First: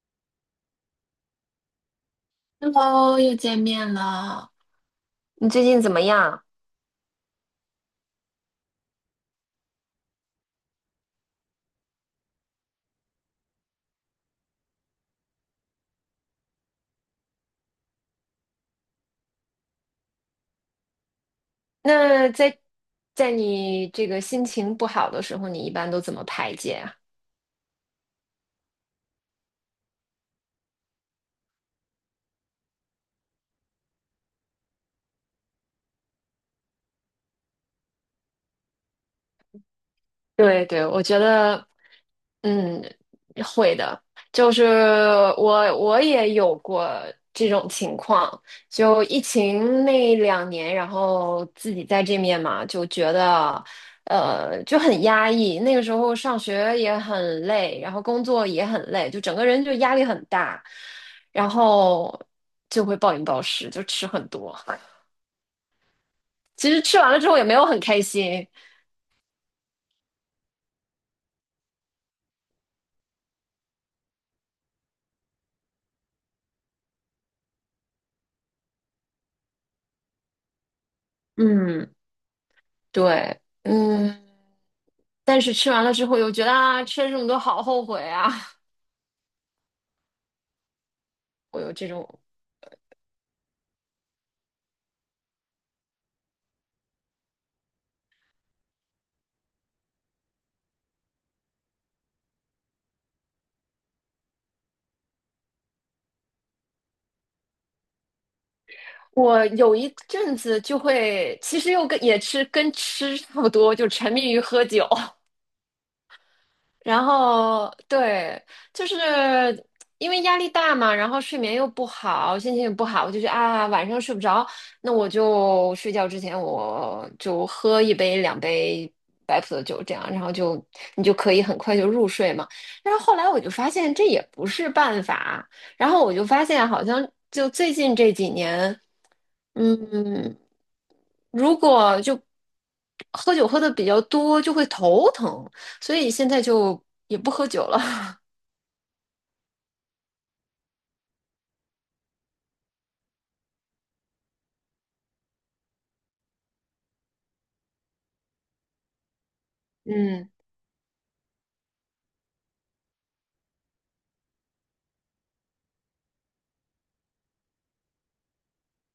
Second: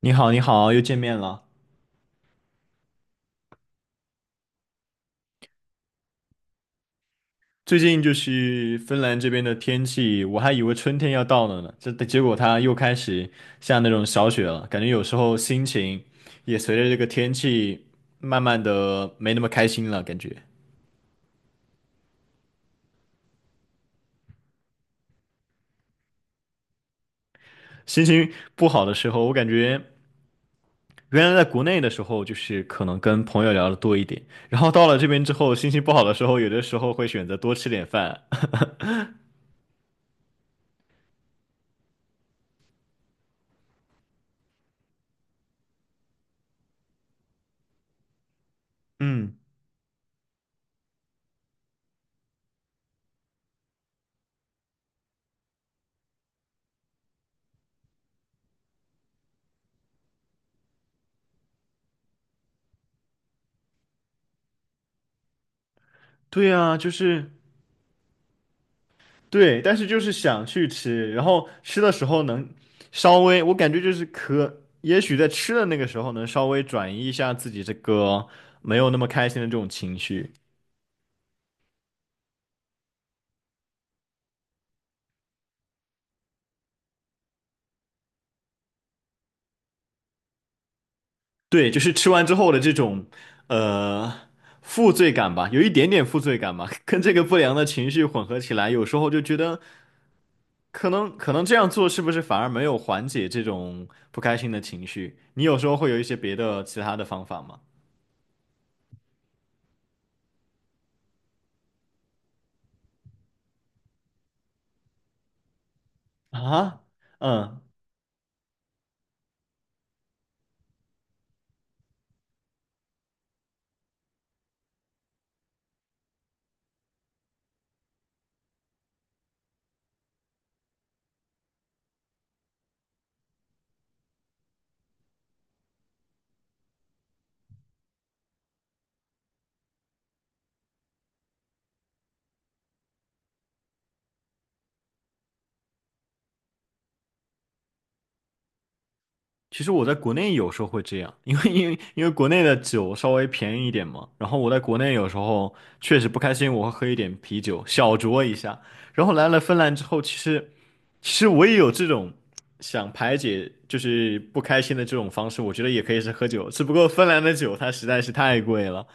你好，你好，又见面了。Hello，又见面了。你最近怎么样？最近就是芬兰这边的天气，我还以为春天要到了呢，这结果它又开始下那种小雪了，感觉有时候心情也随着这个天气慢慢的没那么开心了，感觉那在你这个心情不好的时候，你一般都怎么排解啊？心情不好的时候，我感觉原来在国内的时候就是可能跟朋友聊的多一点，然后到了这边之后，心情不好的时候，有的时候会选择多吃点饭。对对，我觉得，嗯，会的。就是我我也有过这种情况，就疫嗯，情那两年，然后自己在这面嘛，就觉得，就很压抑。那个时候上学也很累，然后工作也很累，就整个人就压力很大，然后就会暴饮暴食，就吃很多。对其啊，实就吃完了之是。后也没有很开心。对，但是就是想去吃，然后吃的时候能稍微，我感觉就是可，也许在吃的那个时候能稍微转移一下自己这个没有那么开心的这种情绪。嗯，对。嗯，但是吃完了之后又觉得啊，吃了这么多好后悔啊，我对，有就这是种。吃完之后的这种呃负罪感吧，有一点点负罪感吧，跟这个不良的情绪混合起来，有时候就觉得可能这样做是不是反而没有缓解这种不开心的情绪？你有时候会有一些别的其他的方法吗？我有一阵子就会，其实又跟也吃跟吃差不多，就沉迷于喝酒。啊，然嗯。后对，就是因为压力大嘛，然后睡眠又不好，心情也不好，我就觉得啊，晚上睡不着，那我就睡觉之前我就喝一杯两杯白葡萄酒，这样，然后就你就可以很快就入睡嘛。但是后来我就发现这也不是办法，然后我就发现好像就最近这几年，嗯，如果就喝酒喝的比较多，就会头疼。所以现在就也不喝酒了。其实我在国内有时候会这样，因为国内的酒稍微便宜一点嘛，然后我在国内有时候确实不开心，我会喝一点啤酒，小酌一下。然后来了芬兰之后，其嗯，实其实我也有这种想排解就是不开心的这种方式，我觉得也可以是喝酒，只不过芬兰的酒它实在是太贵了。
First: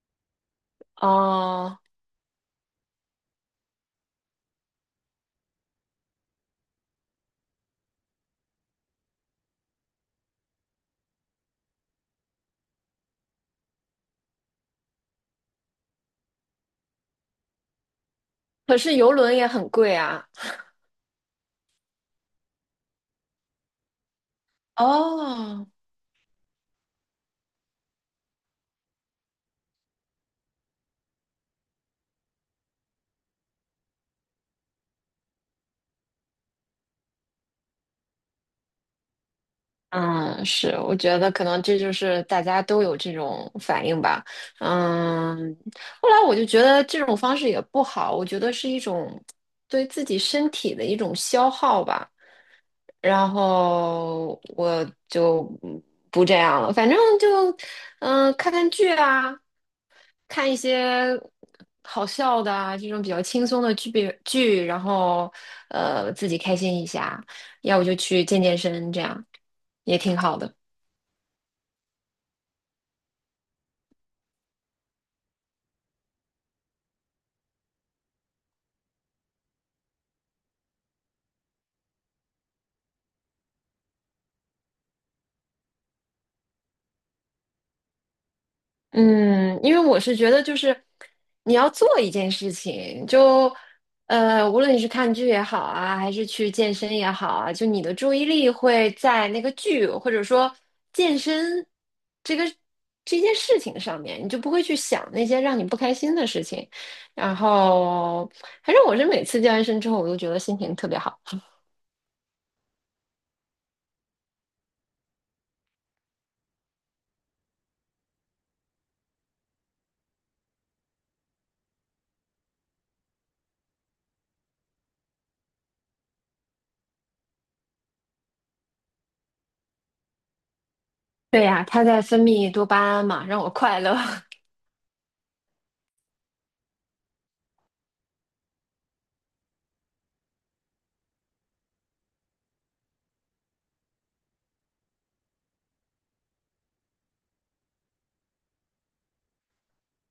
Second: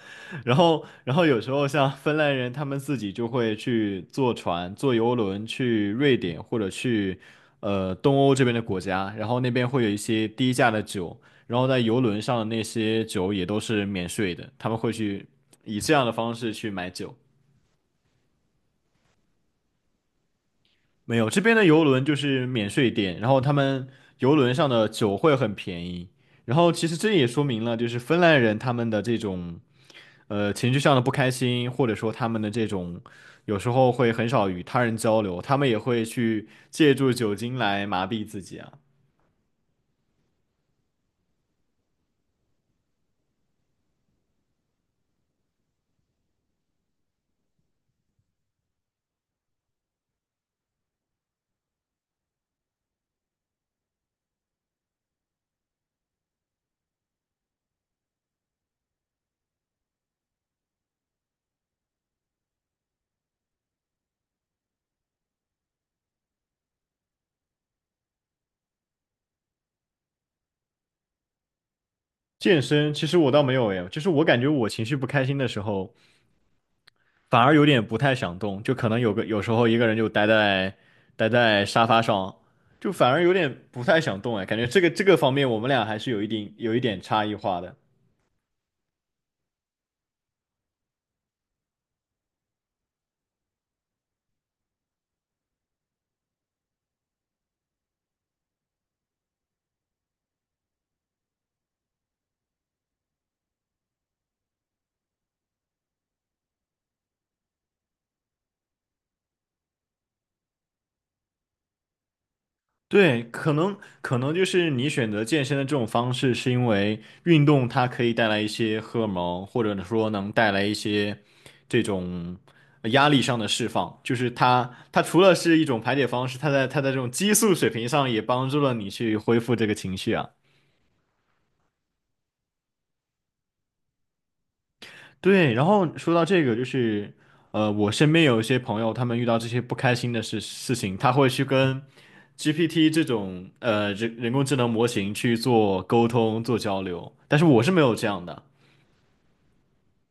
然后，然后有时候哦，像芬兰人，他们自己就会去坐船、坐游轮去瑞典或者去东欧这边的国家，然后那边会有一些低价的酒，然后在游轮上的那些酒也都是免税的，他们会去以这样的方式去买酒。可是游轮也很贵啊。没有，这边的游轮就是免税店，然后他们游轮上的酒会很哦，便宜。然后其实这也说明了，就是芬兰人他们的这种。情绪上的不开心，或者说他们的这种有时候会很少与他人交流，他们也会去借助酒精来麻痹自己啊。嗯，是，我觉得可能这就是大家都有这种反应吧。嗯，后来我就觉得这种方式也不好，我觉得是一种对自己身体的一种消耗吧。然后我就不这样了，反正就看看剧啊，看一些好笑的啊，这种比较轻松的剧，然后自己开心一下，要不就去健身，这样也挺好的。健身其实我倒没有诶，就是我感觉我情绪不开心的时候，反而有点不太想动，就可能有个有时候一个人就待在沙发上，就反而有点不太想动哎，感觉这个方面我们俩还是有一定有一点差异化的。嗯，因为我是觉得，就是你要做一件事情，就无论你是看剧也好啊，还是去健身也好啊，就你的注意力会在那个剧或者说健身这个这件事情上面，你就不会去想那些让你不开心的事情。然后，反正我是每次健完身之后，我都觉得心情特别好。对，可能就是你选择健身的这种方式，是因为运动它可以带来一些荷尔蒙，或者说能带来一些这种压力上的释放。就是它除了是一种排解方式，它在这种激素水平上也帮助了你去恢复这个情绪啊。对呀，它在分泌多巴胺嘛，让我快乐。对，然后说到这个，就是我身边有一些朋友，他们遇到这些不开心的事情，他会去跟 GPT 这种人工智能模型去做沟通、做交流，但是我是没有这样的。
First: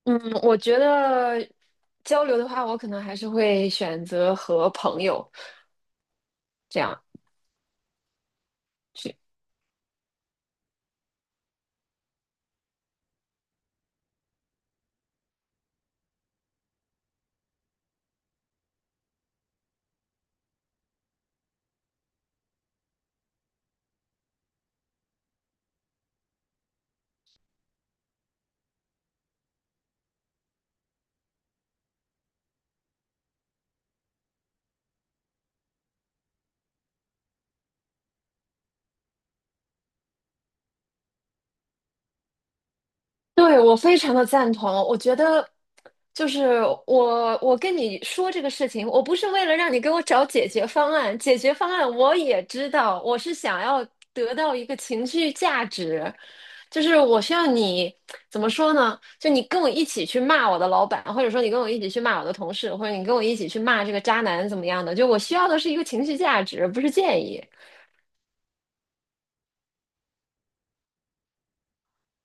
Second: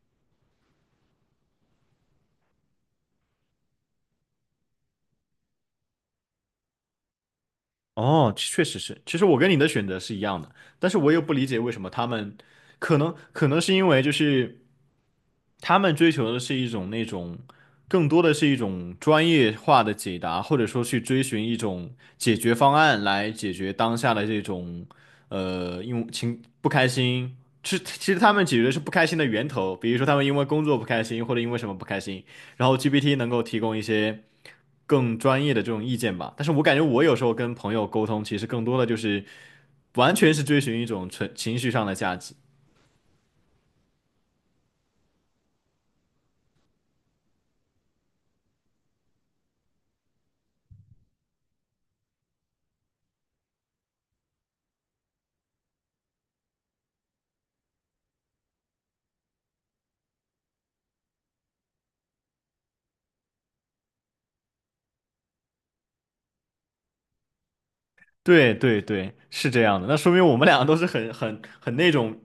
嗯，我觉得交流的话，我可能还是会选择和朋友这样。哦，确实是。去。其实我跟你的选择是一样的，但是我又不理解为什么他们，可能是因为就是他们追求的是一种那种，更多的是一种专业化的解答，或者说去追寻一种解决方案来解决当下的这种，因为情不开心。是，其实他们解决的是不开心的源头，比如说他们因为工作不开心，或者因为什么不开心，然后 GPT 能够提供一些。更专业的这种意见吧。但是我感觉我有时候跟朋友沟通，其实更多的就是完全是追寻一种纯情绪上的价值。对，我非常的赞同。我觉得，就是我跟你说这个事情，我不是为了让你给我找解决方案，解决方案我也知道，我是想要得到一个情绪价值，就是我需要你怎么说呢？就你跟我一起去骂我的老板，或者说你跟我一起去骂我的同事，或者你跟我一起去骂这个渣男怎么样的？就我需要的是一个情绪价值，不是建议。对对对，是这样的。那说明我们两个都是很那种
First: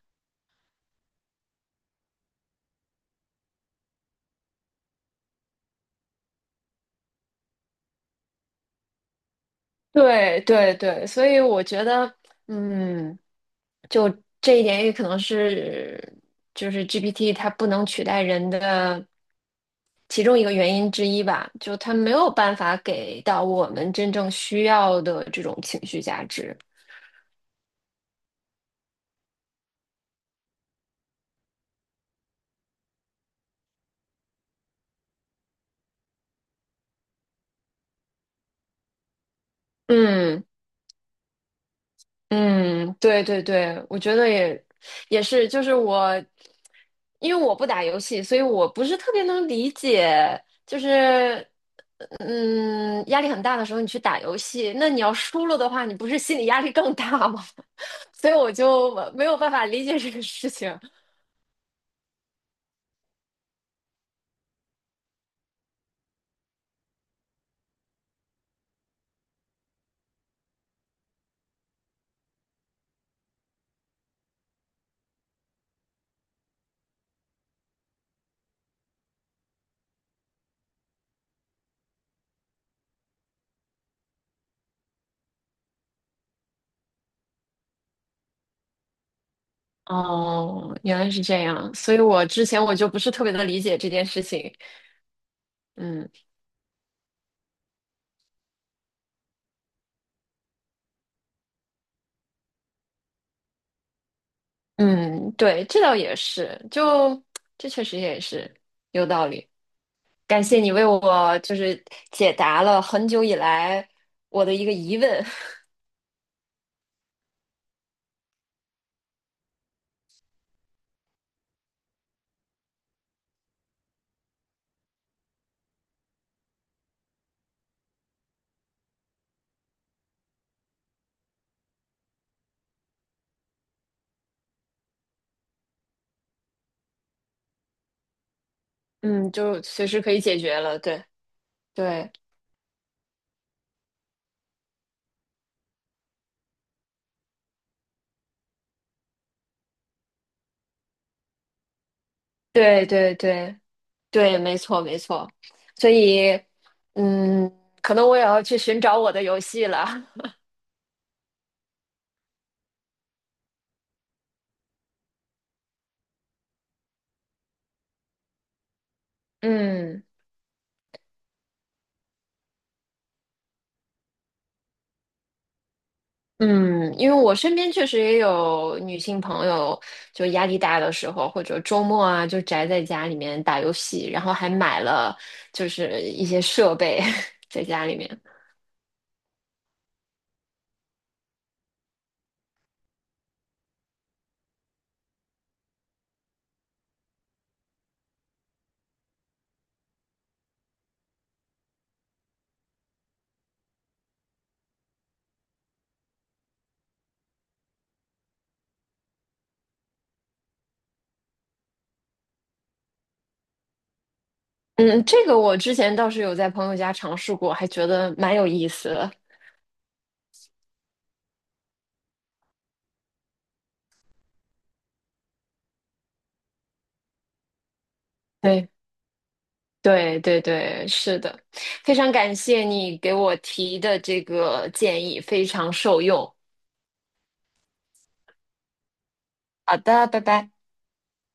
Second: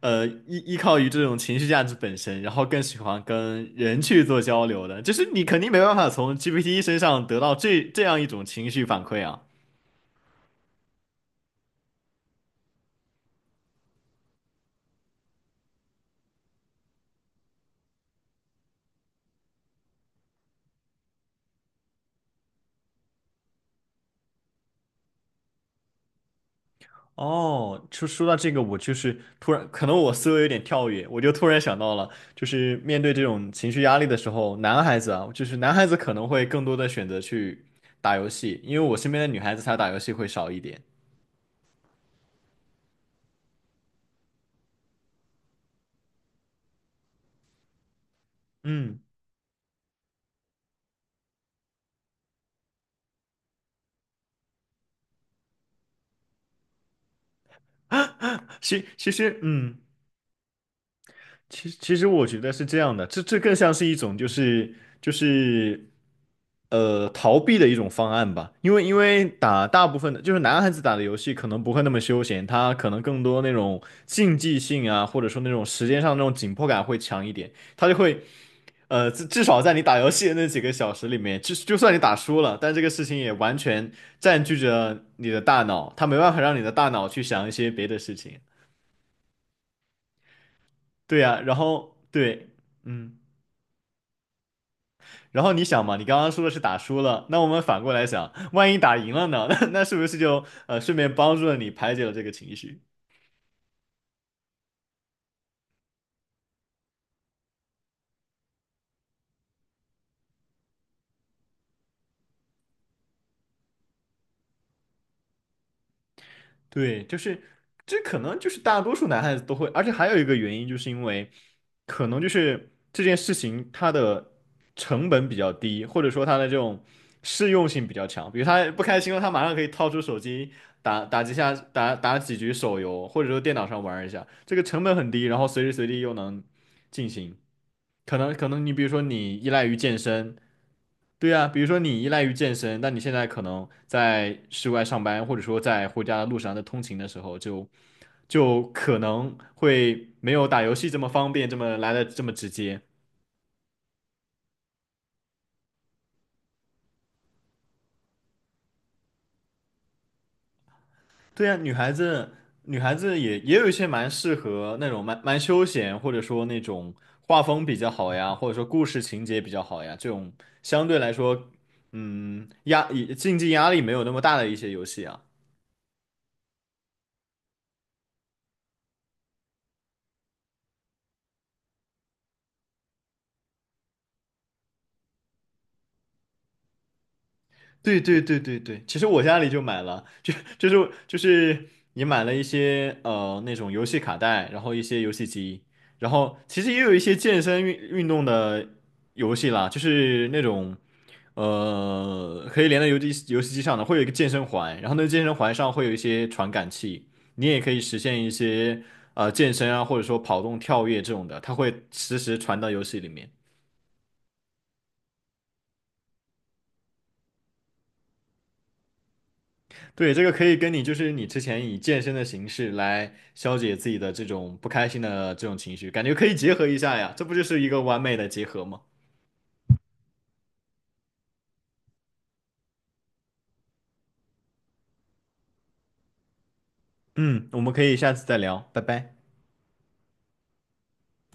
依靠于这种情绪价值本身，然后更喜欢跟人去做交流的。就是你肯定没办法从 GPT 身上得到这样一种情绪反馈啊。对对对，所以我觉得。嗯，就这一点也可能是，就是 GPT 它不能取代人的其中一个原因之一吧，就它没有办法给到我们真正需要的这种情绪价值。哦，就说到这个，我就是突然，可能我思维有点跳跃，我就突然想到了，就是面对这种情绪压力的时候，男孩子啊，就是男孩子可能会更多的选择去打游戏，因为我身边的女孩子她打游戏会嗯，少一点。嗯，对对对，我觉得也是，就是我，因为我不打游戏，所以我不是嗯，特别能理解，就是，压力很大的时候你去打游戏，那你要输了的话，你不是心理压力更大吗？所以我其就其没有实，办法嗯。理解这个事情。其实，其实我觉得是这样的，这更像是一种就是就是逃避的一种方案吧，因为打大部分的就是男孩子打的游戏可能不会那么休闲，他可能更多那种竞技性啊，或者说那种时间上那种紧迫感会强一点，他就会至少在你打游戏的那几个小时里面，就算你打输了，但这个事情也完全占据着你的大脑，他没办法让你的大脑去想一些别的事情，哦，原来对是呀，这然样，所后以我之对，前我就不是嗯。特别的理解这件事情。然后你想嘛，你嗯刚刚说的是打输了，那我们反过来想，万一打赢了呢？那那是不是就顺便帮助了你排解了这个情绪？嗯，对，这倒也是，就这确实也是有道理。感谢你为我就是解答了很久以来我的一个疑问，对，就是这可能就是大多数男孩子都会，而且还有一个原因，就是因为可能就是这件事情它的成本比较低，或者说它的这种适用性比较强。比如他不开心了，他马上可以掏出手机打几下，打几局手游，或者说电脑上玩一下，这个成本很低，然后随时随地又能进行。可能你比如说 嗯，你依就赖于随健时可以身，解决了。对，对呀，比如说你依对，赖于健身，但你现在可能在室外上班，或者说在回家的路上在通勤的时候就，就可能会没有打游戏这么方便，这么来的这么直接。对，对，对，对，没错，没错。所以，嗯，可能我也要去寻找我的游戏了。对呀，女孩子也有一些蛮适合那种蛮休闲，或者说那种画风比较好呀，或者说故事情节比较好呀，嗯这种相对来说，嗯，竞技压力没有那么大的一些游戏啊。嗯，因为我身边确实也有女性朋友，就压力大的时候，或者周末啊，就宅在家里面打游戏，然后还买了就是一些设备 在家里对面。对对对对，其实我家里就买了，就是你买了一些那种游戏卡带，然后一些游戏机，然后其实也有一些健身运动的游戏啦，就是那种可以连到游戏机上的，会有一个健身环，然后那个健身环上会有一些传感器，你也可以实现一些健身啊，或者说跑动、跳跃这种的，它会实时传到游戏里面。嗯，这个我之前倒是有在朋友家尝试过，还觉得蛮有意思的。对，这个可以跟你就是你之前以健身的形式来消解自己的这种不开心的这种情绪，感觉可以结合一下呀，这不就是一个完美的结合对，吗？对，对，对，是的，非常感谢你给我提的这个建议，非常受用。嗯，我们可以下次再聊，拜拜。好的，拜拜。